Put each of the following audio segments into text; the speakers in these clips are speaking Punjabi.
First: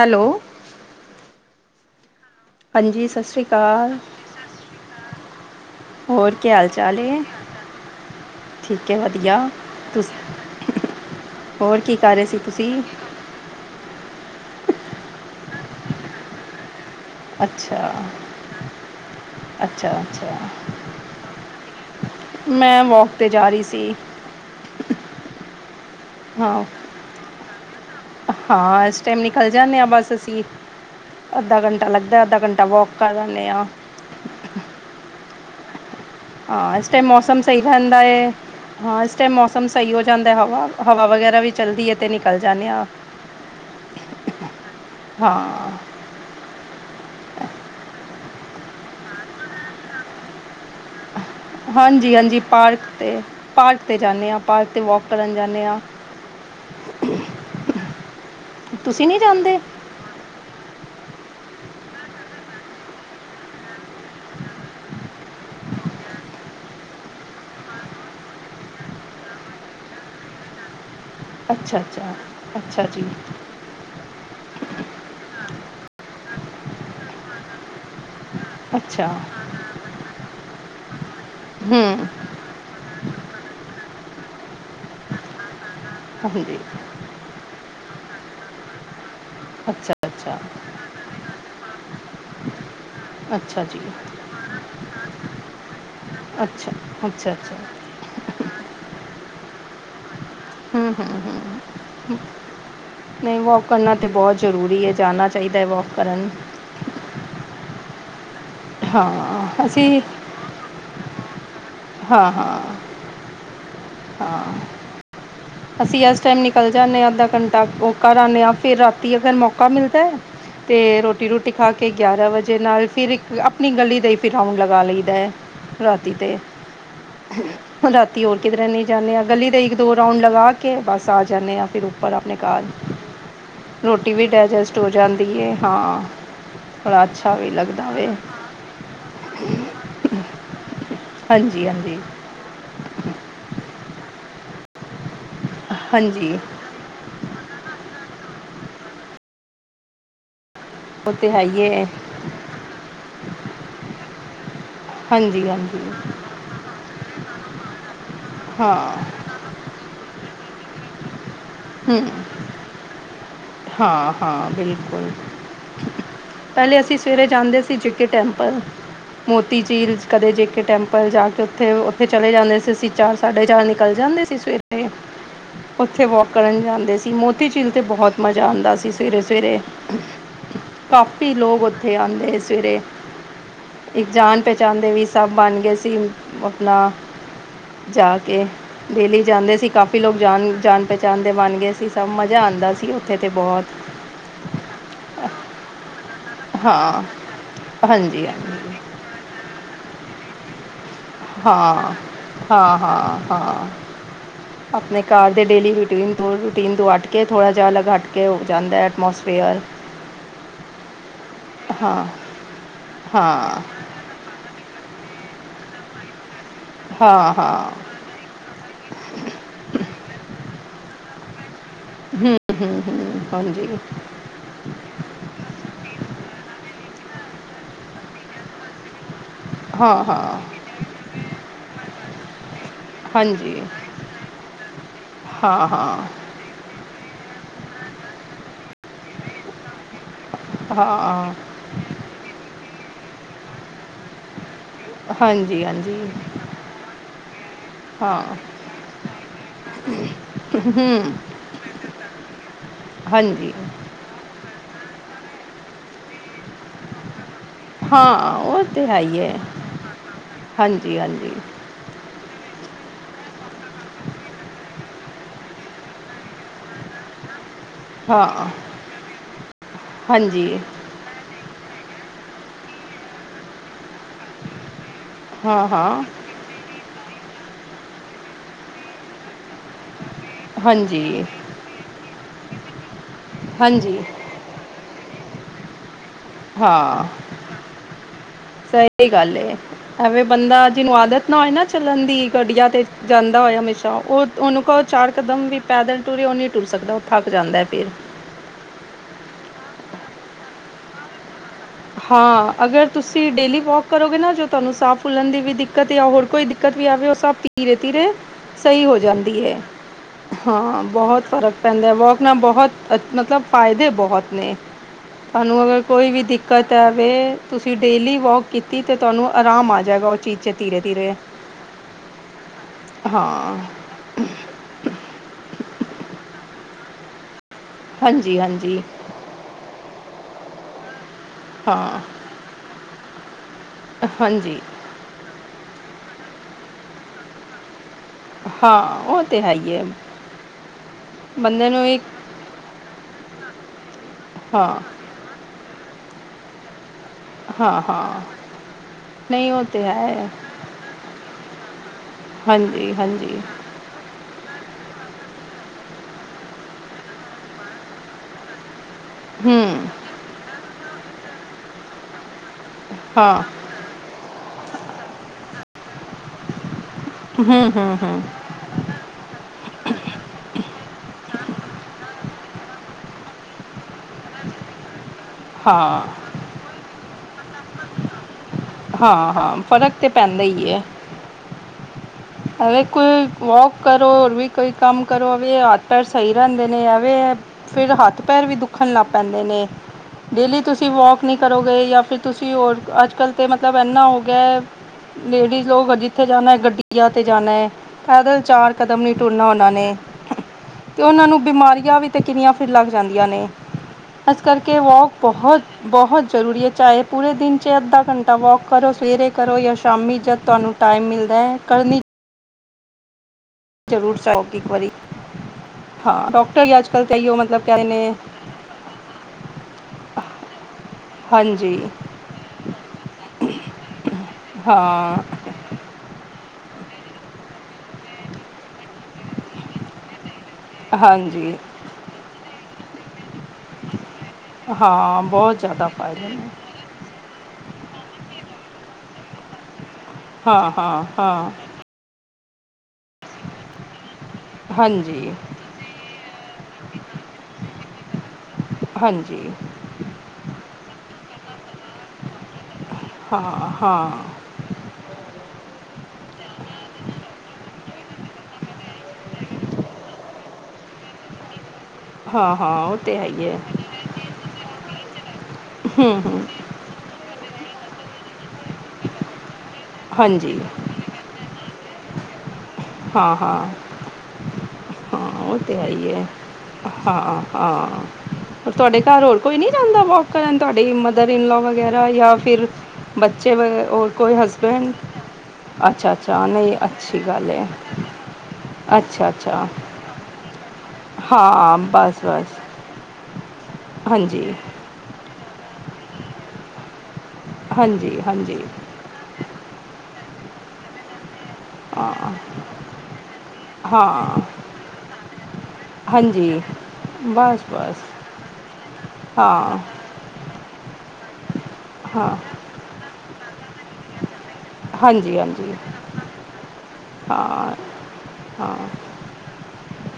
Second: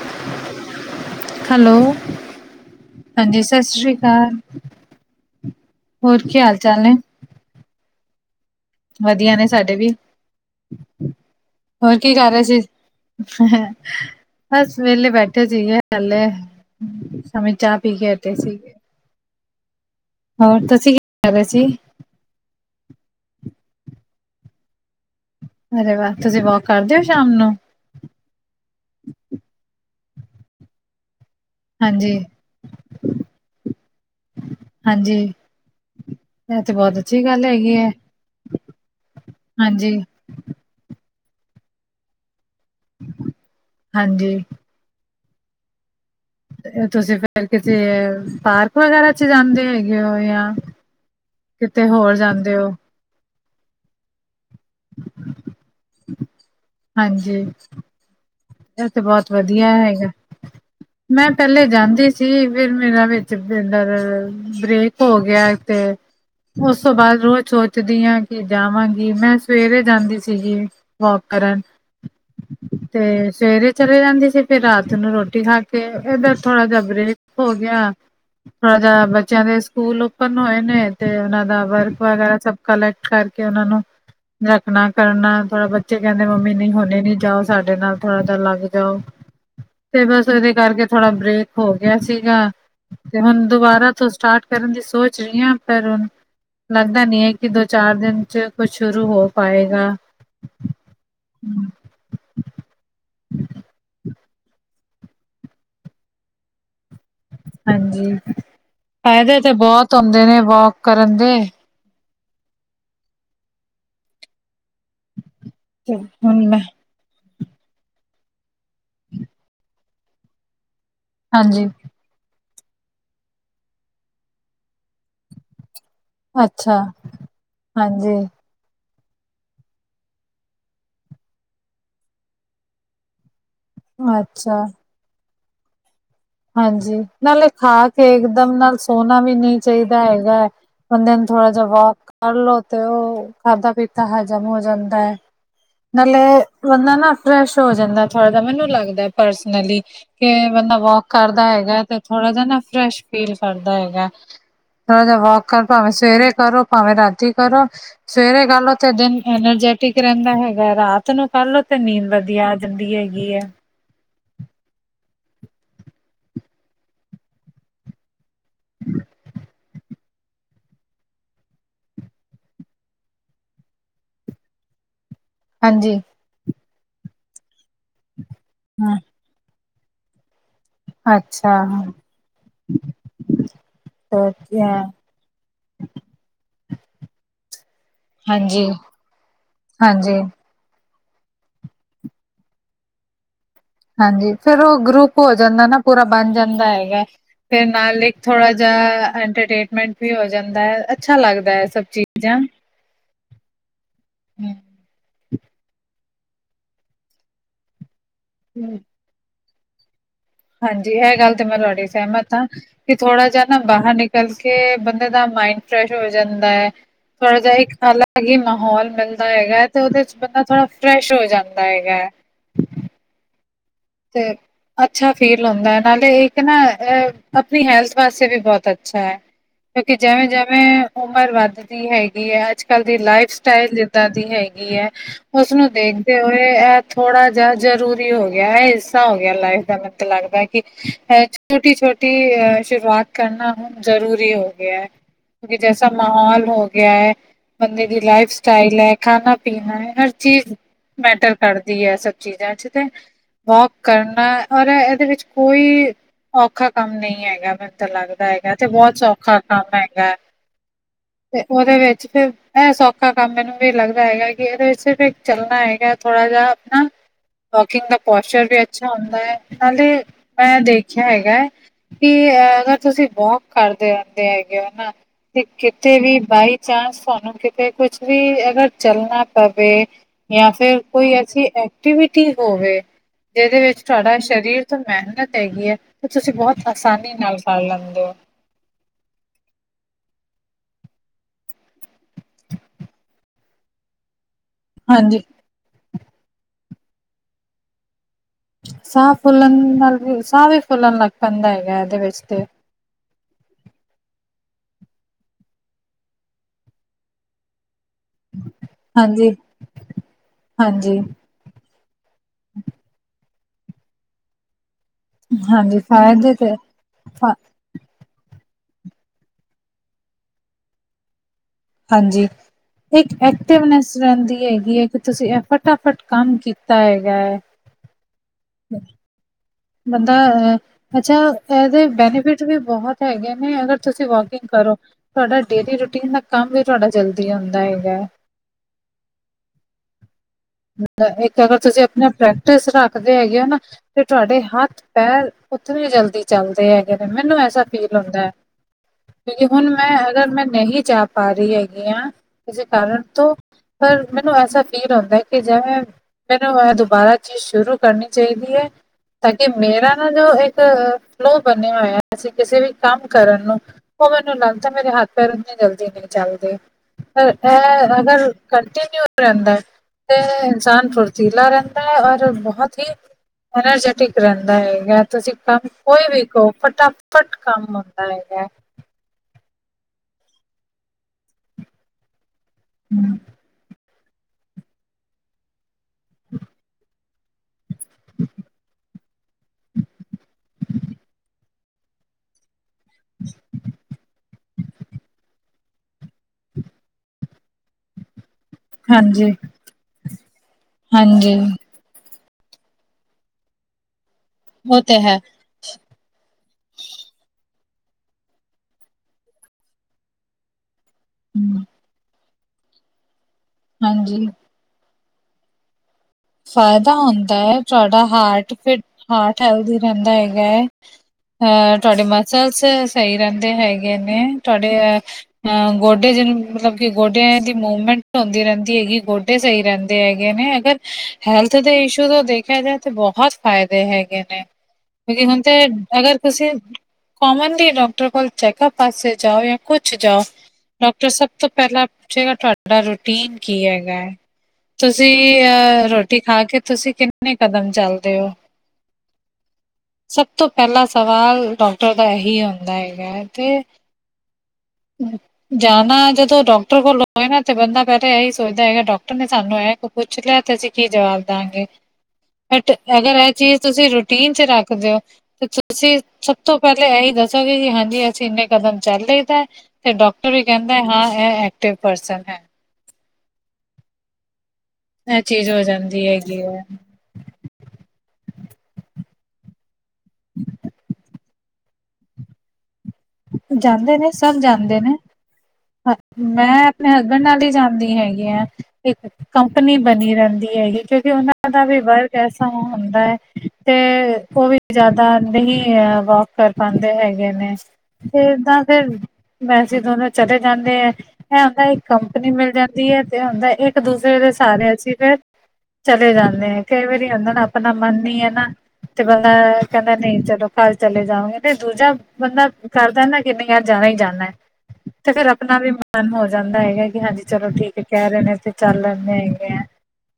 ਹੈਲੋ, ਹੈਲੋ, ਹਾਂਜੀ ਸਤਿ ਸ਼੍ਰੀ ਅਕਾਲ। ਹੋਰ ਕੀ ਹਾਲ ਚਾਲ ਨੇ? ਠੀਕ ਹੈ ਵਧੀਆ ਨੇ ਸਾਡੇ ਵੀ ਤੁਸ ਹੋਰ ਕੀ ਕਰ ਰਹੇ ਸੀ। ਬਸ ਵੇਹਲੇ ਬੈਠੇ ਸੀਗੇ ਸੀ ਹੱਲੇ। ਚਾਹ ਅੱਛਾ ਪੀ ਕੇ ਹਟੇ ਸੀਗੇ ਅੱਛਾ ਅੱਛਾ ਹੋਰ ਤੁਸੀਂ ਕੀ ਕਰ ਰਹੇ ਸੀ। ਮੈਂ ਵੋਕ ਤੇ ਜਾ ਰਹੀ ਸੀ। ਅਰੇ ਵਾਹ ਤੁਸੀਂ ਵੋਕ ਹਾਂ ਕਰ ਦੇ ਓ ਸ਼ਾਮ ਨੂੰ। ਹਾਂ, ਇਸ ਟਾਈਮ ਨਿਕਲ ਜਾਣੇ ਆ ਬਸ, ਅਸੀਂ ਅੱਧਾ ਘੰਟਾ ਹਾਂਜੀ ਲੱਗਦਾ ਅੱਧਾ ਘੰਟਾ ਵੋਕ ਕਰ ਦਿੰਦੇ ਆ। ਹਾਂਜੀ, ਇਹ ਤੇ ਹਾਂ, ਇਸ ਬਹੁਤ ਟਾਈਮ ਅੱਛੀ ਮੌਸਮ ਗੱਲ ਸਹੀ ਹੈਗੀ ਹੈ ਰਹਿੰਦਾ ਏ ਹਾਂ ਇਸ ਟਾਈਮ ਮੌਸਮ ਸਹੀ ਹਾਂਜੀ ਹੋ ਜਾਂਦਾ। ਹਵਾ ਹਵਾ, ਵਗੈਰਾ ਵੀ ਚਲਦੀ ਐ ਤੇ ਨਿਕਲ ਜਾਂਦੇ ਹਾਂ। ਹਾਂਜੀ, ਹਾਂ, ਤੁਸੀਂ ਫੇਰ ਕਿਤੇ ਪਾਰਕ ਵਗੈਰਾ ਚ ਜਾਂਦੇ ਹੈਗੇ ਹੋ ਜਾਂ। ਕਿਤੇ ਹੋਰ ਹਾਂਜੀ ਹਾਂਜੀ ਜਾਂਦੇ ਹੋ ਪਾਰਕ ਤੇ ਪਾਰਕ 'ਤੇ ਜਾਂਦੇ ਹਾਂ ਪਾਰਕ 'ਤੇ ਵੋਕ ਕਰਨ ਜਾਂਦੇ ਹਾਂ। ਹਾਂਜੀ, ਇਹ ਤੇ ਤੁਸੀਂ ਨਹੀਂ ਬਹੁਤ ਜਾਂਦੇ ਵਧੀਆ ਹੈਗਾ। ਮੈਂ ਪਹਿਲੇ ਜਾਂਦੀ ਸੀ ਫਿਰ ਮੇਰਾ ਵਿੱਚ ਅੰਦਰ ਬ੍ਰੇਕ ਹੋ ਗਿਆ ਤੇ ਉਸ ਤੋਂ ਬਾਅਦ ਰੋਜ਼ ਸੋਚਦੀ ਆ ਕਿ ਜਾਵਾਂਗੀ ਮੈਂ ਸਵੇਰੇ ਜਾਂਦੀ ਸੀਗੀ। ਵੋਕ ਕਰਨ ਅੱਛਾ ਅੱਛਾ ਅੱਛਾ ਜੀ। ਤੇ ਸਵੇਰੇ ਚਲੇ ਜਾਂਦੀ ਸੀ ਫਿਰ ਰਾਤ ਨੂੰ ਰੋਟੀ ਖਾ ਕੇ ਇੱਧਰ ਥੋੜਾ ਜਬਰੇ ਹੋ ਗਿਆ। ਥੋੜਾ ਜਿਹਾ ਅੱਛਾ ਬੱਚਿਆਂ ਦੇ ਸਕੂਲ ਓਪਨ ਹੋਏ ਨੇ ਤੇ ਉਹਨਾਂ ਦਾ ਵਰਕ ਹੂੰ ਵਗੈਰਾ ਸਭ ਕਲੈਕਟ ਕਰਕੇ ਉਹਨਾ ਨੂੰ ਰੱਖਣਾ ਕਰਨਾ ਥੋੜਾ ਬੱਚੇ ਕਹਿੰਦੇ ਮੰਮੀ ਹਾਂਜੀ ਨੀ ਹੁਣੇ ਨੀ ਜਾਓ। ਸਾਡੇ ਨਾਲ ਥੋੜ੍ਹਾ ਜਾ ਲੱਗ ਜਾਓ। ਅੱਛਾ, ਬਸ ਅੱਛਾ ਉਹਦੇ ਕਰਕੇ ਥੋੜਾ ਬ੍ਰੇਕ ਹੋ ਗਿਆ ਸੀਗਾ। ਤੇ ਹੁਣ ਅੱਛਾ ਜੀ ਦੁਬਾਰਾ ਤੋਂ ਸਟਾਰਟ ਕਰਨ ਦੀ ਸੋਚ ਰਹੀ ਹਾਂ ਪਰ ਹੁਣ। ਅੱਛਾ ਲੱਗਦਾ ਨੀ ਐ ਅੱਛਾ ਕਿ ਅੱਛਾ ਦੋ ਚਾਰ ਦਿਨ ਚ ਕੁਝ ਸ਼ੁਰੂ ਹੋ ਪਾਏਗਾ। ਹੂੰ ਹੂੰ ਹੂੰ, ਨਹੀਂ ਵੋਕ ਕਰਨਾ ਤਾਂ ਬਹੁਤ ਜ਼ਰੂਰੀ ਹੈ ਜਾਣਾ ਚਾਹੀਦਾ ਹੈ ਵੋਕ ਕਰਨ। ਹਾਂਜੀ, ਫਾਇਦੇ ਤੇ ਹਾਂ ਅਸੀਂ ਬਹੁਤ ਹੁੰਦੇ ਨੇ ਵਾਕ ਕਰਨ ਦੇ। ਹਾਂ ਹਾਂ ਹਾਂ। ਤੇ ਅਸੀਂ ਇਸ ਟਾਈਮ ਹੁਣ ਮੈਂ ਨਿਕਲ ਜਾਣੇ ਆ। ਤਾਂ ਉਹ ਘਰ ਆਣੇ ਫਿਰ ਆ ਫਿਰ ਰਾਤੀ ਅ ਫਿਰ ਮੌਕਾ ਮਿਲਦਾ ਤੇ ਰੋਟੀ ਰੋਟੀ ਹਾਂਜੀ ਖਾ ਕੇ। ਗਿਆਰਾਂ ਵਜੇ ਨਾਲ ਫਿਰ ਇੱਕ ਆਪਣੀ ਗਲੀ ਦਾ ਹੀ ਫ ਰਾਂਊਡ ਲਗਾ ਲਈਦਾ। ਰਾਤੀ ਤੇ ਅੱਛਾ ਹਾਂਜੀ ਰਾਤੀ ਹੋਰ ਕਿਧਰ ਨੀ ਜਾਣੇ ਆ ਗਲੀ ਤੇ ਇੱਕ ਦੋ ਰਾਊਂਡ ਲਗਾ ਕੇ ਬਸ ਆ ਜਾਣੇ ਆ ਫਿਰ ਉੱਪਰ ਆਪਣੇ ਘਰ ਰੋਟੀ ਵੀ ਅੱਛਾ। ਡਟ ਹੋ। ਜਾਂਦੀ ਐ ਹਾਂ। ਥੋੜ੍ਹਾ ਹਾਂਜੀ‌‌। ਅੱਛਾ ਨਾਲੇ ਵੀ ਲੱਗਦਾ ਵੇ ਖਾਕੇ ਇੱਕਦਮ ਨਾਲ ਸੋਣਾ ਵੀ ਨਹੀਂ ਚਾਹੀਦਾ, ਹੈਗਾ ਹੈ। ਬੰਦੇ ਨ ਥੋੜਾ ਜਾ, ਹਾਂਜੀ ਵੌਕ ਹਾਂਜੀ ਕਰਲਓ ਤੇ ਉਹ ਖਾਧਾ-ਪੀਤਾ ਹਜਮ ਹੋ ਜਾਂਦਾ ਹੈ, ਨਾਲੇ ਹਾਂਜੀ ਬੰਦਾ ਨਾ ਫਰੈਸ਼ ਹੋ ਜਾਂਦਾ ਥੋੜਾ ਜਾ, ਮੈਨੂੰ ਲੱਗਦਾ ਪਰਸਨਲੀ ਕਿ ਬੰਦਾ ਬਹੁਤ ਉਹ ਤਾਂ ਹੈ ਕਰਦਾ ਹੀ ਹੈਗਾ, ਹੈ ਤੇ ਥੋੜਾ ਜਾ ਨਾ ਫਰੈਸ਼ ਫੀਲ ਕਰਦਾ ਹੈਗਾ। ਥੋੜਾ ਜਾ ਵੌਕ ਹਾਂਜੀ ਕਰਦਾ ਹਾਂਜੀ ਹੋਵੇ, ਸਵੇਰੇ ਕਰੋ ਭਾਵੇਂ ਰਾਤੀ ਕਰੋ, ਸਵੇਰੇ ਕਰਲੋ ਹਾਂ ਤੇ ਦਿਨ ਐਨਰਜੈਟਿਕ ਰਹਿੰਦਾ ਹੈਗਾ, ਰਾਤ ਨੂੰ ਕਰਲੋ, ਤੇ ਨੀਂਦ ਵਧੀਆ ਆ ਜਾਂਦੀ ਹੈਗੀ ਹੈ। ਹਾਂ-ਹਾਂ, ਬਿਲਕੁਲ। ਪਹਿਲੇ ਅਸੀਂ ਸਵੇਰੇ ਜਾਂਦੇ ਸੀ, ਜੀਕੇ ਟੈਂਪਲ। ਮੋਤੀ ਝੀਲ'ਚ ਕਦੇ ਜੇਕੇ ਟੈਂਪਲ ਜਾਕੇ ਉੱਥੇ, ਉੱਥੇ ਚਲੇ ਜਾਂਦੇ ਸੀ ਅਸੀਂ ਚਾਰ, ਸਾਢੇ-ਚਾਰ ਨਿਕਲ ਜਾਂਦੇ ਸੀ। ਸਵੇਰੇ। ਹਾਂਜੀ ਉੱਥੇ ਵੌਕ ਕਰਨ ਜਾਂਦੇ ਸੀ, ਮੋਤੀ ਝੀਲ ਤੇ ਬਹੁਤ ਮਜ਼ਾ ਆਉਂਦਾ ਸੀ। ਹਾਂ ਸਵੇਰੇ ਸਵੇਰੇ ਕਾਫੀ ਅੱਛਾ ਲੋਕ ਉੱਥੇ ਆਂਦੇ ਸਵੇਰੇ, ਇੱਕ ਹਾਂਜੀ ਜਾਣ-ਪਹਿਚਾਣ ਦੇ ਵੀ ਸਭ ਬਣਗੇ ਸੀ, ਅਂ ਅਪਨਾ ਜਾਕੇ ਹਾਂਜੀ ਡੇਲੀ ਜਾਂਦੇ ਸੀ। ਕਾਫ਼ੀ ਲੋਕ ਹਾਂਜੀ ਜਾਣ, ਜਾਣ ਪਹਿਚਾਨ ਦੇ ਬਣਗੇ ਸੀ ਸਭ, ਮਜ਼ਾ ਆਂਦਾ ਸੀ ਉੱਥੇ ਤੇ ਬਹੁਤ। ਹਾਂਜੀ, ਫਿਰ ਉਹ ਗ੍ਰੂਪ ਹੋ ਜਾਂਦਾ ਨਾ, ਪੂਰਾ ਬਣ ਜਾਂਦਾ ਹੈਗਾ, ਹਾਂ ਫਿਰ ਨਾਲ ਇੱਕ ਹਾਂਜੀ ਹਾਂਜੀ ਥੋੜ੍ਹਾ ਜਾ ਐੰਟਰਟੇਨਮੇਂਟ ਵੀ ਹੋ ਜਾਂਦਾ ਐ। ਹਾ‌, ਹਾਂ-ਹਾਂ-ਹਾਂ। ਆਪਣੇ ਘਰ ਦੇ ਡੇਲੀ ਰੂਟੀਨ ਤੋਂ, ਰੂਟੀਨ ਤੋਂ ਹੱਟਕੇ ਥੋੜ੍ਹਾ ਜਿਹਾ ਅਲਗ ਹੱਟਕੇ ਹੋ ਹੂੰ। ਜਾਂਦੈ। ਮੌਸਫਿਅਰ ਹਾਂਜੀ, ਐ ਗੱਲ ਤੇ ਮੈਂ ਤੁਹਾਡੀ ਸਹਿਮਤ ਹਾਂ, ਕਿ ਥੋੜਾ ਜਿਹਾ ਨਾ ਹਾਂ ਬਾਹਰ ਨਿਕਲ ਨੀਕਨਕੇ ਬੰਦੇ ਦਾ ਮਾਇੰਡ ਫਰੈਸ਼ ਹੋ ਜਾਂਦਾ ਹੈ, ਹਾਂ ਥੋੜਾ ਜਿਹਾ ਹਾਂ ਇੱਕ ਹਲੱ ਅਗੀ ਮਾਹੌਲ ਮਿਲਦਾ ਹੈਗਾ ਹੈ, ਤੇ ਉਹਦੇ'ਚ ਬੰਦਾ ਥੋੜ੍ਹਾ ਫਰੈਸ਼ ਹੋ ਜਾਂਦਾ ਹੈਗਾ ਏ। ਹੂੰ, ਹੂੰ, ਹੂੰ, ਹਾਂਜੀ। ਤੇਲ ਅੱਛਾ ਫੀਲ ਹੁੰਦਾ ਹੈ, ਨਾਲੇ ਇੱਕ ਨਾ ਆਪਣੀ ਹੈਲਥ ਵਾਸਤੇ ਵੀ ਬਹੁਤ ਅੱਛਾ ਐ। ਹਾਂ ਕਿਉਂਕੀ ਹਾਂ ਜੈਂਵੇਂ-ਜੈਂਵੇਂ ਉਮਰ ਵੱਧ ਦੀ ਹੈਗੀ ਐਂ, ਅੱਜ-ਕੱਲ੍ਹ ਦੀ ਹਾਂਜੀ ਲਾਈਫ-ਸਟਾਈਲ ਜਿੱਦਾਂ ਦੀ ਹੈਗੀ ਆ ਹਾਂ ਓਸਨੂੰ ਹਾਂ ਦੇਖਦੇ ਹੋਏ, ਐ ਥੋੜਾ ਜਿਹਾ ਜ਼ਰੂਰੀ ਹੋ ਗਿਆ ਹੇਸ। ਹੋਗਿਆ ਲਾਈਫ ਦਾ, ਮੈਨੂੰ ਤਾਂ ਲੱਗਦਾ ਹੈ ਕਿ ਹਾਂ ਛੋਟੀ-ਛੋਟੀ, ਅ ਸ਼ੁਰੂਆਤ ਕਰਨਾ ਹੁਨ ਜ਼ਰੂਰੀ ਹੋ ਗਿਆ ਹੈ। ਕੀ, ਹਾਂਜੀ ਜੈਸਾ ਹਾਂਜੀ ਮਾਹੌਲ ਹੋ ਗਿਆ ਹੈ ਬੰਦੇ ਦੀ ਹਾਂ ਲਾਈਫ-ਸਟਾਈਲ ਐ, ਖਾਣਾ-ਪੀਣਾ ਏ, ਹਰ ਚੀਜ਼ ਮੈਟਰ ਕਰਦੀ ਐ, ਸਭ ਚੀਜ਼ਾਂ'ਚ ਤੇ। ਹਾਂਜੀ ਵੋਕ ਕਰਨਾ, ਔਰ ਇਹਦੇ ਵਿੱਚ ਕੋਈ, ਔਖਾ ਕੰਮ ਨਹੀਂ ਹੈਗਾ। ਮੈਨੂੰ ਲੱਗਦਾ ਹਾਂ ਹੈਗਾ, ਉਹ ਤੇ ਤਾਂ ਬਹੁਤ ਹੈ ਹੀ ਹੈ ਸੌਖਾ ਕੰਮ ਹੈਗਾ, ਹਾਂਜੀ ਹਾਂਜੀ ਤੇ ਉਹਦੇ ਵਿੱਚ ਫ ਐ, ਸੌਖਾ ਕੰਮ ਮੈਨੂੰ ਵੀ ਲੱਗਦਾ ਹੈਗਾ ਕਿ, ਇਹਦੇ ਵਿੱਚ ਸਿਰਫ਼ ਇੱਕ ਚੱਲਣਾ ਹੈਗਾ ਥੋੜਾ ਜਿਹਾ, ਅਪਨਾ। ਵੌਕਿੰਗ ਦਾ ਹਾਂ ਪੌਸ਼ਚਰ ਵੀ ਅੱਛਾ ਹੁੰਦਾ ਹੈ, ਨਾਲੇ ਹਾਂਜੀ ਮੈਂ ਦੇਖ ਅੱਛਾ ਹੈਗਾ, ਕਿ ਅ ਅਗਰ ਤੁਸੀਂ ਵੌਕ ਕਰਦੇ ਹੁੰਦੇ ਹੈਗੇ ਹਨਾ, ਤੇ ਹਾਂ ਕਿਤੇ ਹਾਂ ਵੀ ਬਾਈ ਚਾਂਸ, ਤੁਹਾਨੂੰ ਕਿਤੇ ਕੁਛ ਵੀ ਅਗਰ ਚੱਲਣਾ ਪਵੇ ਯਾ ਫਿਰ, ਕੋਈ ਹਾਂਜੀ ਐਸੀ ਐਕਟੀਵਿਟੀ ਹੋਵੇ ਜਿਹਦੇ ਵਿੱਚ ਹਾਂਜੀ ਤੁਹਾਡਾ ਸਰੀਰ ਤੋਂ ਮਿਹਨਤ ਹੈਗੀ ਹੈ, ਅਤੇ ਤੁਸੀਂ ਬਹੁਤ ਹਾਂ ਆਸਾਨੀ ਨਾਲ ਕਰ ਲੈਂਦੇ ਹੋ। ਸਹੀ ਗੱਲ ਏ। ਐਵੇਂ ਬੰਦਾ, ਜਿਹਨੂੰ ਆਦਤ ਨਾ ਹੋਏ ਨਾ ਚੱਲਣ ਦੀ, ਗੱਡੀਆ ਤੇ ਜਾਂਦਾ ਹੋਏ ਹਮੇਸ਼ਾ ਉਹ ਉਹਨੂੰ ਕਹੋ, ਚਾਰ ਹਾਂਜੀ ਕਦਮ ਵੀ ਪੈਦਲ ਟੁਰੇ, ਉਹ ਨਹੀਂ ਟੁਰ ਸਕਦਾ ਉਹ ਥੱਕ ਜਾਂਦਾ ਫਿਰ। ਸਾ ਫੁੱਲਣ--ਨਾਲ ਵੀ, ਸਾਹ ਵੀ ਫੁੱਲਨ ਲੱਗ ਪੈਂਦਾ ਹੈਗਾ। ਵਿੱਚ ਤੇ ਹਾਂ, ਅਗਰ ਤੁਸੀਂ ਡੇਲੀ ਵੌਕ ਕਰੋਗੇ ਨਾ, ਜੋ ਤੁਹਾਨੂੰ ਸਾਹ ਫੁੱਲਣ ਦੀ ਵੀ ਦਿੱਕਤ ਯਾਂ, ਹੋਰ ਕੋਈ ਦਿੱਕਤ ਵੀ ਆਵੇ ਉਹ ਸਭ ਧੀਰੇ-ਧੀਰੇ ਸਹੀ ਹੋ ਹਾਂਜੀ ਜਾਂਦੀ ਹੈ, ਹਾਂ ਹਾਂਜੀ ਬਹੁਤ ਫ਼ਰਕ ਪੈਂਦਾ, ਵਾਕ ਬਹੁਤ, ਮਤਲਬ ਫ਼ਾਇਦੇ ਬਹੁਤ ਨੇ, ਸਾਨੂੰ ਹਾਂਜੀ ਅਗਰ ਕੋਈ ਵੀਖ ਫਾਇਦੇ ਤੇ ਪਤਾ ਵੇ ਫ ਤੁਸੀਂ ਤੁਸੀਂ ਡੇਲੀ ਵਾਕ ਕੀਤੀ, ਤਾਂ ਤੁਹਾਨੂੰ ਆਰਾਮ ਆ ਜਾਵੇਗਾ, ਉਹ ਚੀਜ਼ 'ਚ ਧੀਰੇ ਧੀਰੇ। ਹਾਂਜੀ ਇੱਕ ਹਾਂ ਐਕਟਿਵਨੈਸ ਰਹਿੰਦੀ ਹੈਗੀ ਹੈ, ਕਿ ਤੁਸੀਂ ਇਹ ਫਟਾਫਟ ਕੰਮ ਕੀਤਾ ਹੈਗਾ ਹੈ ਹਾਂਜੀ ਹਾਂਜੀ ਬੰਦਾ ਅ, ਅੱਛਾ ਇਹਦੇ ਹਾਂ ਬੈਨੀਫਿਟ ਵੀ ਬਹੁਤ ਹੈਗੇ ਨੇ, ਅਗਰ ਤੁਸੀਂ ਵੋਕਿੰਗ ਹਾਂਜੀ ਕਰੋ, ਤੁਹਾਡਾ ਡੇਲੀ ਰੂਟੀਨ ਦਾ ਕੰਮ ਵੀ ਤੁਹਾਡਾ ਜਲਦੀ ਹੁੰਦਾ ਹੈਗਾ ਹੈ ਹਾਂ, ਉਹ ਤੇ ਹੈ ਹੀ ਹੈ। ਇੱਕ ਅਗਰ ਬੰਦੇ ਤੁਸੀਂ ਨੂੰ ਇੱਕ ਆਪਣਾ ਪ੍ਰੈਕਟਿਸ ਰੱਖਦੇ ਹੈਗੇ ਹੋ ਨਾ, ਤੇ ਤੁਹਾਡੇ ਹਾਂ ਹੱਥ ਪੈਰ ਉਤਨੀ ਜਲਦੀ ਚੱਲਦੇ ਹੈਗੇ ਨੇ, ਮੈਨੂੰ ਐਸਾ ਹਾਂ ਫੀਲ ਹੁੰਦਾ ਹਾਂ ਹੈ। ਕਿਉਂਕਿ ਨਹੀਂ ਉਹ ਹੁਣ ਤਾਂ ਮੈਂ ਹੈ ਅਗਰ ਮੈਂ ਨਹੀਂ ਜਾ ਪਾ ਰਹੀ ਹੈਗੀ ਹਾਂ, ਕਿਸੇ ਹਾਂਜੀ ਕਾਰਨ ਤੋਂ ਹਾਂਜੀ ਪਰ, ਮੈਨੂੰ ਐਸਾ ਫੀਲ ਹੁੰਦਾ, ਕਿ ਜਿਵੇੈਂ ਮੈਨੂੰ ਇਹ ਦੁਬਾਰਾ, ਚੀਜ਼ ਸ਼ੁਰੂ ਕਰਨੀ ਚਾਹੀਦੀ ਹੈ। ਤਾਂ ਕਿ ਹੂੰ ਮੇਰਾ ਨਾ ਜੋ ਇੱਕ ਫਲੋ ਬਣਿਆ ਹੋਇਆ ਸੀ, ਕਿਸੇ ਵੀ ਕੰਮ ਹਾਂ ਕਰਨ ਨੂੰ ਉਹ ਮੈਨੂੰ ਲੱਗਦਾ ਮੇਰੇ ਹੱਥ ਪੈਰ ਇਨੇ ਜਲਦੀ ਨਹੀਂ ਚੱਲਦੇ, ਪਰ ਹੂੰ ਹੂੰ ਇਹ ਹੂੰ ਅਗਰ ਕੰਟੀਨਿਊ ਰਹਿੰਦਾ ਹੈ, ਤੇ ਇਨਸਾਨ ਫੁਰਤੀਲਾ ਰਹਿੰਦਾ ਹੈ, ਔਰ ਬਹੁਤ ਹੀ ਐਨਰਜੈਟਿਕ ਰਹਿੰਦਾ ਹੈਗਾ ਤੁਸੀਂ ਕੰਮ ਕੋਈ ਹਾਂ ਵੀ ਕਹੋ, ਫਟਾਫਟ ਕੰਮ ਹੁੰਦਾ ਹੈਗਾ। ਹਾਂ ਹਾਂ, ਫ਼ਰਕ ਤੇ ਪੈਂਦਾ ਹੀ ਹੈ। ਭਾਵੇਂ ਕੋਈ ਵਾਕ ਕਰੋ, ਹੋਰ ਵੀ ਕੋਈ ਕੰਮ ਕਰੋ, ਹੱਥ ਪੈਰ ਸਹੀ ਰਹਿੰਦੇ ਨੇ। ਐ, ਫਿਰ ਹੱਥ ਪੈਰ ਵੀ ਦੁੱਖਣ ਲੱਗ ਪੈਂਦੇ ਨੇ। ਡੇਲੀ ਤੁਸੀਂ ਵੋਕ ਨਹੀਂ ਕਰੋਗੇ ਜਾਂ ਫਿਰ ਤੁਸੀਂ ਹੋਰ ਅੱਜ ਕੱਲ੍ਹ ਤਾਂ ਮਤਲਬ ਇੰਨਾ ਹੋ ਗਿਆ, ਲੇਡੀਜ਼ ਲੋਕ, ਜਿੱਥੇ ਜਾਣਾ ਹੈ ਗੱਡੀ ਗੱਡਿਆਂ ਤੇ ਜਾਣਾ ਹੈ, ਪੈਦਲ ਚਾਰ ਕਦਮ ਨੀ ਹਾਂਜੀ, ਟੁਰਨਾ ਉਹਨਾਂ ਨੇ, ਤੇ ਉਹਨਾਂ ਹਾਂਜੀ ਨੂੰ ਬਿਮਾਰੀ ਵੀ ਤੇ ਕਿੰਨੀਆਂ ਫਿਰ ਲੱਗ ਜਾਂਦੀਆਂ ਨੇ, ਇਸ ਕਰਕੇ ਉਹ ਤੇ ਵੋਕ ਹੈ। ਬਹੁਤ ਬਹੁਤ ਜ਼ਰੂਰੀ ਹੈ, ਚਾਹੇ ਪੂਰੇ ਦਿਨ 'ਚ ਅੱਧਾ ਘੰਟਾ ਵਾਕ ਕਰੋ, ਸਵੇਰੇ ਕਰੋ ਜਾਂ ਸ਼ਾਮੀ, ਜਦ ਤੁਹਾਨੂੰ ਟਾਈਮ ਮਿਲਦਾ ਹੈ ਹਮ, ਕਰਨੀ ਜ਼ਰੂਰ ਹਾਂਜੀ, ਚੋ ਕਿ ਇੱਕ ਵਾਰੀ ਹਾਂ ਡਾਕਟਰ ਹੀ ਅੱਜ ਫਾਇਦਾ ਕੱਲ੍ਹ ਤਾਂ ਇਹੀਓ ਹੁੰਦਾ ਹੈ, ਮਤਲਬ ਕਹਿੰਦੇ ਤੁਹਾਡਾ ਨੇ ਹਾਰਟ ਫਿੱਟ, ਹਾਰਟ ਹੈਲਦੀ ਰਹਿੰਦਾ ਹੈਗਾ ਹੈ। ਹੈ ਹਾਂਜੀ ਤੁਹਾਡੇ ਮਸਲਸ ਸਹੀ ਰਹਿੰਦੇ ਹੈਗੇ ਨੇ, ਤੁਹਾਡੇ ਅ ਹਾਂ ਅਹ ਗੋਡੇ ਜਿਹਨੂੰ ਮਤਲਬ ਕਿ ਗੋਡਿਆਂ ਦੀ ਮੂਵਮੈਂਟ ਹੁੰਦੀ ਰਹਿੰਦੀ ਹੈਗੀ, ਗੋਡੇ ਸਹੀ ਰਹਿੰਦੇ ਹੈਗੇ ਨੇ ਅਗਰ ਹੈਲਥ ਹਾਂਜੀ ਦੇ ਇਸ਼ੂ ਤੋਂ ਦੇਖਿਆ ਜਾਏ ਤੇ ਬਹੁਤ ਫ਼ਾਇਦੇ ਹੈਗੇ ਨੇ, ਹਾਂ ਕਿਉਂਕਿ ਹੁਣ ਬਹੁਤ ਤੇ ਜ਼ਿਆਦਾ ਅਗਰ ਫਾਇਦੇ ਨੇ ਤੁਸੀਂ ਕੋਾਮਨਲੀ ਡਾਕਟਰ ਕੋਲ ਚੈੱਕਅਪ ਪਾਸੇ ਜਾਓ, ਜਾਂ ਕੁਛ ਜਾਓ ਹਾਂ ਹਾਂ ਡਾਕਟਰ ਸਭ ਤੋਂ ਹਾਂ ਪਹਿਲਾ ਪੁੱਛੇਗਾ ਤੁਹਾਡਾ ਤੁਹਾਡਾ ਰੂਟੀਨ ਕੀ ਹੈਗਾ ਹੈ, ਤੁਸੀਂ ਹਾਂਜੀ ਅਹ ਰੋਟੀ ਖਾ ਕੇ, ਤੁਸੀਂ ਕਿੰਨੇ ਕਦਮ ਚੱਲਦੇ ਹੋ। ਹਾਂਜੀ ਸਭ ਤੋਂ ਪਹਿਲਾਂ ਸਵਾਲ ਡਾਕਟਰ ਦਾ ਇਹੀ ਹੁੰਦਾ ਹੈਗਾ, ਹਾਂ ਤੇ ਹਾਂ ਹਾਂ। ਜਾਣਾ ਜਦੋਂ ਡਾਕਟਰ ਕੋਲ ਹੋਏ ਨਾ, ਤੇ ਬੰਦਾ ਪਹਿਲਾਂ ਇਹੀ ਸੋਚਦਾ ਹੈਗਾ ਡਾਕਟਰ ਨੇ ਸਾਨੂੰ ਇਹ ਪੁੱਛ ਲਿਆ, ਤੇ ਅਸੀਂ ਕੀ ਜਵਾਬ ਦਾਂਗੇ। ਹਾਂ ਹਾਂ ਉਹ ਤਾਂ ਅਗਰ ਹੈ ਇਹ ਹੀ ਹੈ ਚੀਜ਼ ਤੁਸੀਂ ਰੂਟੀਨ ਚ ਰੱਖਦੇ ਹੋ, ਤਾਂ ਤੁਸੀਂ ਸਭ ਹੂੰ ਤੋਂ ਪਹਿਲੇ ਇਹੀ ਦੱਸਾਂਗੇ, ਜੀ ਹਾਂਜੀ ਅਸੀਂ ਇੰਨੇ ਕਦਮ ਚੱਲ ਰਏ ਤਾਂ ਤੇ ਡਾਕਟਰ ਵੀ ਹਾਂਜੀ ਕਹਿੰਦਾ, ਹਾਂ ਇਹ ਐਕਟਿਵ ਪਰਸਨ ਹੈ। ਹਾਂ ਹਾਂ ਇਹ ਹਾਂ ਚੀਜ਼ ਉਹ ਹੋ ਤੇ ਹੈ ਜਾਂਦੀ ਹੀ ਹੈ‌ ਹੈਗੀ ਹੈ ਹਾਂ ਹਾਂ ਹਾਂ। ਤੁਹਾਡੇ ਘਰ ਹੋਰ ਕੋਈ ਨੀ ਜਾਦਾ ਵਾਕ ਕਰਨ, ਤੁਹਾਡੇ ਮਦਰ ਇਨ ਲਾ ਵਗੈਰਾ, ਜਾਂ ਫਿਰ ਬੱਚੇ ਵੈ ਜਾਂਦੇ ਹੋਰ ਨੇ ਕੋਈ ਸਭ ਜਾਂਦੇ ਨੇ ਹਸਬੈਂਡ, ਹਾਂ, ਅੱਛਾ ਅੱਛਾ ਮੈਂ ਨਹੀਂ ਆਪਣੇ ਅੱਛੀ ਹਸਬੈਂਡ ਨਾਲ ਹੀ ਗੱਲ ਹੈ। ਜਾਂਦੀ ਹੈਗੀ ਆ ਇੱਕ ਅੱਛਾ ਅੱਛਾ ਕੰਪਨੀ ਬਣੀ ਰਹਿੰਦੀ ਹੈਗੀ ਕਿਉਂਕਿ ਉਹਨਾਂ ਦਾ ਹਾਂ ਵੀ ਵਰਗ ਬਸ ਐਸਾ ਬਸ ਹੁੰਦਾ ਹੈ ਤੇ ਉਹ ਹਾਂਜੀ ਵੀ ਜ਼ਿਆਦਾ ਨਹੀਂ ਵਾਕ ਕਰ ਪਾਉਂਦੇ ਹੈਗੇ ਨੇ। ਤੇ ਹਾਂਜੀ ਹਾਂਜੀ ਏਦਾਂ ਫਿਰ ਵੈਸੇ ਦੋਨੋ ਚੱਲੇ ਜਾਂਦੇ ਹੈ ਇਹ ਹੁੰਦਾ। ਹਾਂ ਕੰਪਨੀ ਮਿਲ ਜਾਂਦੀ ਹੈ ਤੇ ਹੁੰਦਾ ਇੱਕ ਦੂਸਰੇ ਦੇ ਹਾਂ ਸਾਰੇ ਅਸੀ ਫਿਰ ਚੱਲੇ ਜਾਂਦੇ ਹਾਂਜੀ ਆ ਕਈ ਵਾਰੀ ਹਦਾ ਨਾ ਬਸ ਆਪਣਾ ਬਸ ਮਨ ਹੀ ਹੈ ਨਾ ਤੇ ਬੰਦਾ ਹਾਂ ਕਹਿੰਦਾ ਨਹੀਂ ਚੱਲੋ ਖੱਲ ਚਲੇ ਜਾਵਾਂਗੇ ਤੇ ਦੂਜਾ ਹਾਂ ਬੰਦਾ ਕਰਦਾ ਨਾ ਕਿੰਨੀ ਯਾਰ ਜਾਣਾ ਹੀ ਜਾਂਦਾ ਹੈ ਤੇ ਫਿਰ ਹਾਂਜੀ ਆਪਣਾ ਵੀ ਹਾਂਜੀ ਮਨ ਹੋ ਜਾਂਦਾ ਹੈਗਾ। ਹਾਂਜੀ ਚਲੋ ਹਾਂ ਠੀਕ ਹੈ ਕਹਿ ਰਹੇ ਨੇ ਤੇ ਹਾਂ ਚੱਲ ਰੈਂਦੇ ਹੈਗੇ ਆ।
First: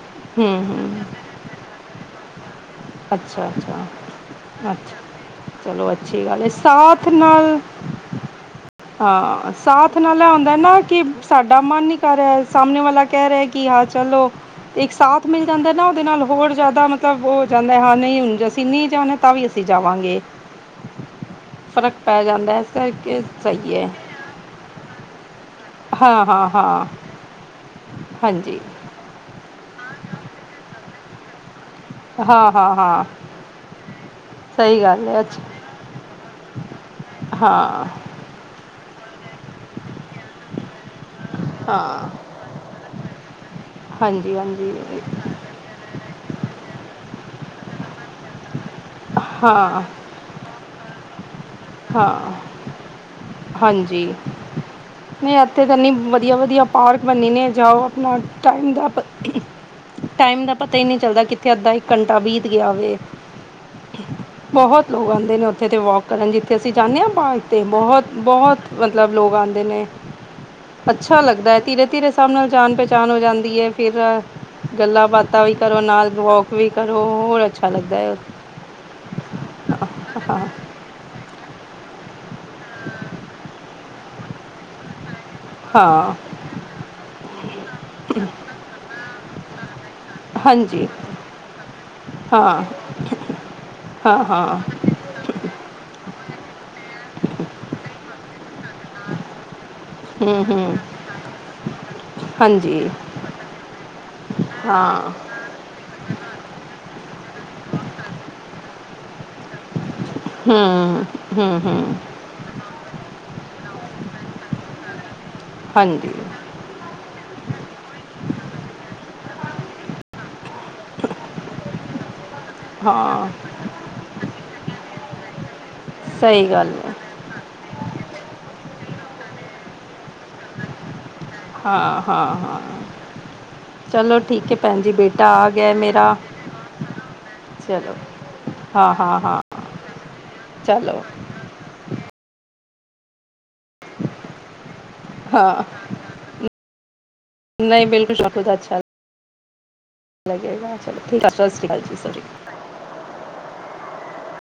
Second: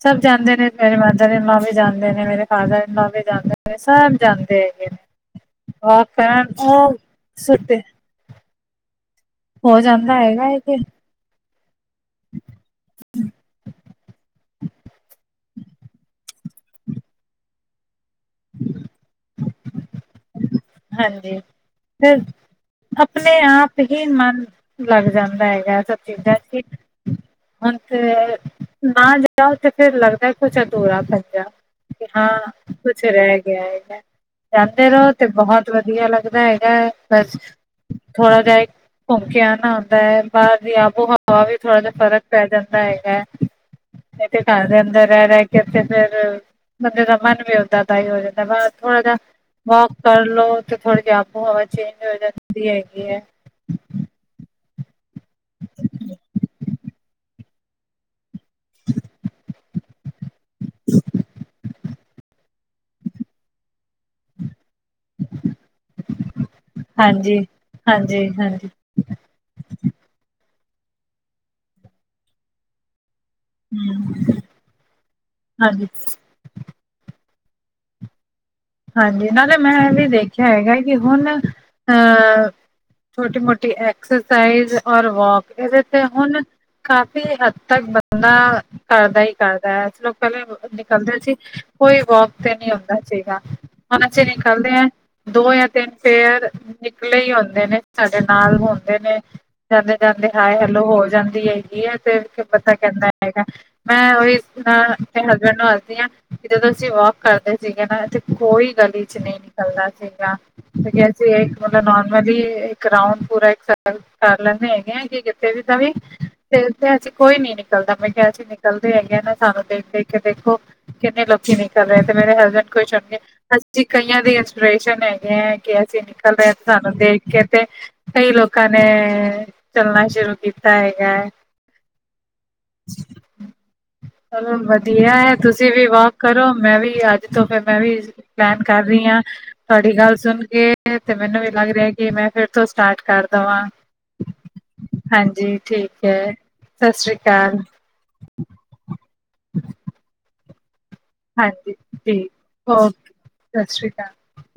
ਸਭ ਹੂੰ ਜਾਂਦੇ ਨੇ ਮੇਰੇ ਹੂੰ ਮਦਰ ਇੰਲੋ ਵੀ ਜਾਂਦੇ ਨੇ ਮੇਰੇ ਫਾਦਰਇੰਲੋ ਵੇ ਅੱਛਾ ਜਾਂਦੇ ਹੈ ਅੱਛਾ ਸਭ ਜਾਂਦੇ ਹੈਗੇ ਅੱਛਾ ਚਲੋ ਨੇ ਅੱਛੀ ਗੱਲ ਕਹਿਣ ਹੈ ਉਹ ਸਾਥ ਨਾਲ ਸੁੱਤੇ ਹਾਂ ਹੋ ਸਾਥ ਜਾਂਦਾ ਨਾਲ ਹੈਗਾ ਆਉਂਦਾ ਹੈ ਨਾ ਕਿ ਸਾਡਾ ਮਨ ਨੀ ਕਰ ਰਿਹਾ ਸਾਹਮਣੇ ਵਾਲਾ ਕਹਿ ਰਿਹਾ ਕਿ ਹਾਂ ਚੱਲੋ ਇੱਕ ਸਾਥ ਮਿਲ ਜਾਂਦਾ ਨਾ ਉਹਦੇ ਨਾਲ ਹੋਰ ਜ਼ਿਆਦਾ ਮਤਲਬ ਉਹ ਹੋ ਜਾਂਦਾ ਹਾਂ ਨਹੀਂ ਹੁਣੇ ਅਸੀਂ ਨਹੀਂ ਚਾਹੁੰਦੇ ਤਾਂ ਵੀ ਅਸੀਂ ਜਾਵਾਂਗੇ। ਹਾਂਜੀ ਫ਼ਰਕ ਫ਼ਿਰ ਪੈ ਜਾਂਦਾ ਇਸ ਕਰਕੇ ਆਪਣੇ ਸਹੀ ਆਪ ਹੈ ਹੀ ਮਨ ਲੱਗ ਜਾਂਦਾ ਹੈ। ਇਹ ਸਭ ਹਾਂ ਚੀਜ਼ ਹਾਂ ਸੀ ਹਾਂ ਹੁਣ ਤੇ ਹਾਂਜੀ ਨਾ ਜਾ ਤੇ ਫਿਰ ਲੱਗਦਾ ਕੁਛ ਅਧੂਰਾ ਪਿਆ। ਹਾਂ ਕੁਛ ਰਹਿ ਗਿਆ ਹੈਗਾ ਸਹੀ ਜਾਂਦੇ ਗੱਲ ਰਹੋ ਹੈ ਤੇ ਅੱਛਾ ਬਹੁਤ ਵਧੀਆ ਲੱਗਦਾ ਹੈਗਾ ਬਸ ਹਾਂ ਥੋੜਾ ਜਾ ਘੁੰਮ ਕੇ ਆਣਾ ਆਉਂਦਾ ਹੈ ਬਾਹਰ ਦੀ ਆਬੋ ਉਹ ਵੀ ਥੋੜਾ ਜਿਹਾ ਹਾਂ ਫ਼ਰਕ ਪੈ ਜਾਂਦਾ ਹੈਗਾ। ਹਾਂਜੀ ਇੱਥੇ ਘਰ ਹਾਂਜੀ ਰਹਿ ਰਹਿ ਕੇ ਅੰਦਰ ਬੰਦੇ ਦਾ ਮਨ ਵੀ ਉੱਦਾਂ ਦਾ ਹੀ ਹੋ ਜਾਂਦਾ ਬਸ ਥੋੜਾ ਜਿਹਾ ਹਾਂ ਵੋਕ ਕਰਲੋ ਤੇ ਥੋੜ੍ਹੀ ਜੀ ਆਬੋ ਹਵਾ ਚੇਂਜ ਹੋ ਹਾਂ ਜਾਂਦੀ ਹੈਗੀ ਹੈ। ਹਾਂਜੀ ਨਹੀਂ ਇੱਥੇ ਤਾਂ ਇੰਨੀ ਵਧੀਆ ਵਧੀਆ ਪਾਰਕ ਬੰਨੀ ਨੇ ਜਾਓ। ਟਾਈਮ ਦਾ ਪਤਾ ਹੀ ਨਹੀਂ ਚੱਲਦਾ ਕਿੱਥੇ ਅੱਧਾ ਇੱਕ ਘੰਟਾ ਬੀਤ ਗਿਆ ਵ ਬਹੁਤ ਲੋਕ ਆਉਂਦੇ ਨੇ ਉੱਥੇ ਤੇ ਵਾਕ ਕਰਨ। ਤਸੀਂ ਜਾਂਦੇ ਹਾਂ ਬਾਗ ਹਾਂਜੀ, 'ਤੇ ਬਹੁਤ ਹਾਂਜੀ, ਬਹੁਤ ਹਾਂਜੀ, ਮਤਲਬ ਲੋਕ ਆਉਂਦੇ ਨੇ ਅੱਛਾ ਲੱਗਦਾ ਹੈ ਧੀਰੇ ਧੀਰੇ ਸਭ ਨਾਲ ਜਾਣ ਪਹਿਚਾਣ ਹੋ ਜਾਂਦੀ ਫਿਰ ਹਮ ਗੱਲਾਂ ਬਾਤਾਂ ਵੀ ਕਰੋ ਹਾਂਜੀ। ਨਾਲ ਵੋਕ ਵੀ ਕਰੋ ਹੋਰ ਅੱਛਾ ਲੱਗਦਾ ਹੈ ਉੱਥੇ। ਹਾਂਜੀ ਨਾਲੇ ਮੈਂ ਇਹ ਵੀ ਹਾਂ ਦੇਖਿਆ ਹੈਗਾ ਕਿ ਹੁਣ ਅਹ ਛੋਟੀ ਮੋਟੀ ਐਕਸਰਸਾਈਜ਼ ਔਰ ਵਾਕ ਇਹਦੇ ਤੇ ਹਾਂ ਹੁਣ ਕਾਫ਼ੀ ਹੱਦ ਤੱਕ ਬੰਦਾ ਕਰਦਾ ਹੀ ਕਰਦਾ ਹੈ ਇਸ ਲੋਕ ਕਹਿਲੇ ਹਾਂਜੀ ਨਿਕਲਦੇ ਸੀ ਕੋਈ ਵੋਕ ਤੇ ਹਾਂ ਨੀ ਆਉਂਦਾ ਸੀਗਾ ਹੁਣ ਹਾਂ ਅਸੀਂ ਹਾਂ ਨਿਕਲਦੇ ਹਾ। ਦੋ ਜਾਂ ਤਿੰਨ ਫਿਰ ਨਿਕਲੇ ਹੀ ਆਉਦੇ ਨੇ ਸਾਡੇ ਨਾਲ ਹੁੰਦੇ ਨੇ। ਜਾਂਦੇ ਜਾਂਦੇ ਹੂੰ ਹਾਏ ਹੂੰ ਹਲੋ ਹੋ ਜਾਂਦੀ ਹੈਗੀ ਆ ਤੇ ਪਤਾ ਹਾਂਜੀ ਕਹਿੰਦਾ ਹੈਗਾ। ਮੈਂ ਉਹੀ ਹਾਂ ਮੈਨੂੰ ਤੁਹਾਨੂੰ ਦੱਸਦੀ ਹਾਂ, ਕਿ ਜਦੋਂ ਅਸੀਂ ਵਾਕ ਕਰਦੇ ਸੀਗੇ ਨਾ, ਇੱਥੇ ਕੋਈ ਗਲੀ ਚ ਨਹੀ ਚੱਲਦਾ ਸੀਗਾ, ਤੇ ਹੂੰ ਕਹਿੰਦੇ ਹੂੰ ਸੀ ਮਤਲਬ ਹੂੰ ਨ ਇਹ ਇੱਕ ਰਾਊਂਡ ਪੂਰਾ ਕਰ ਲੈਂਦੇ ਹੈਗੇ ਆ, ਕਿ ਕਿਤੇ ਵੀ ਤਾਂ ਵੀ ਹਾਂਜੀ ਤੇ ਉਥੇ ਅੱਜ ਕੋਈ ਨੀ ਨਿਕਲਦਾ, ਮੈਂ ਕਿਹਾ ਅਸੀ ਨਿਕਲਦੇ ਹੈਗੇ ਨਾ ਸਾਨੂੰ ਦੇਖ-ਦੇਖ ਕੇ ਦੇਖੋ ਕਿੰਨੇ ਲੋਕੀ ਨਿਕਲ ਰਹੇ, ਤੇ ਮੇਰੇ ਹਸਬੈਂਡ ਹਾਂ ਅਸੀਂ ਕਈਆਂ ਦੇ ਇੰਸਪੀਰੇਸ਼ਨ ਹੈਗੇ ਹੈ, ਕਿ ਅਸੀਂ ਨਿਕਲ ਸਹੀ ਰਹੇ ਗੱਲ ਹੈ ਸਾਨੂੰ ਦੇਖ ਕੇ ਤੇ, ਕਈ ਲੋਕਾਂ ਨੇ ਚੱਲਣਾ ਸ਼ੁਰੂ ਕੀਤਾ ਹੈਗਾ ਹੈ। ਹਾਂ-ਹਾਂ-ਹਾਂ ਚਲੋ ਵਧੀਆ ਹੈ, ਤੁਸੀਂ ਵੀ ਵਾਕ ਮੇਰਾ ਕਰੋ, ਮੈਂ ਵੀ ਅੱਜ ਤੋਂ ਫਿਰ ਮੈਂ ਚਲੋ ਵੀ ਪਲੈਨ ਕਰ ਰਹੀ ਹਾਂ, ਤੁਹਾਡੀ ਗੱਲ ਸੁਣ ਕੇ ਚਲੋ ਤੇ ਮੈਨੂੰ ਵੀ ਲੱਗ ਰਿਹਾ ਕਿ ਮੈਂ ਫਿਰ ਤੋਂ ਸਟਾਰਟ ਕਰਦਾ ਵਾਂ। ਹਾਂਜੀ, ਹਾਂ ਠੀਕ ਹੈ ਸਤਿ ਸ੍ਰੀ ਅਕਾਲ। ਬਿਲਕੁਲ [unintelligible] ਅੱਛਾ [inaudible] [inaudible] ਚਲੋ ਸਤਿ ਸ਼੍ਰੀ ਹਾਂਜੀ ਅਕਾਲ ਜੀ ਸਤਿ ਕਾਲ। ਠੀਕ ਓਕੇ ਸਤਿ ਸ਼੍ਰੀ ਅਕਾਲ।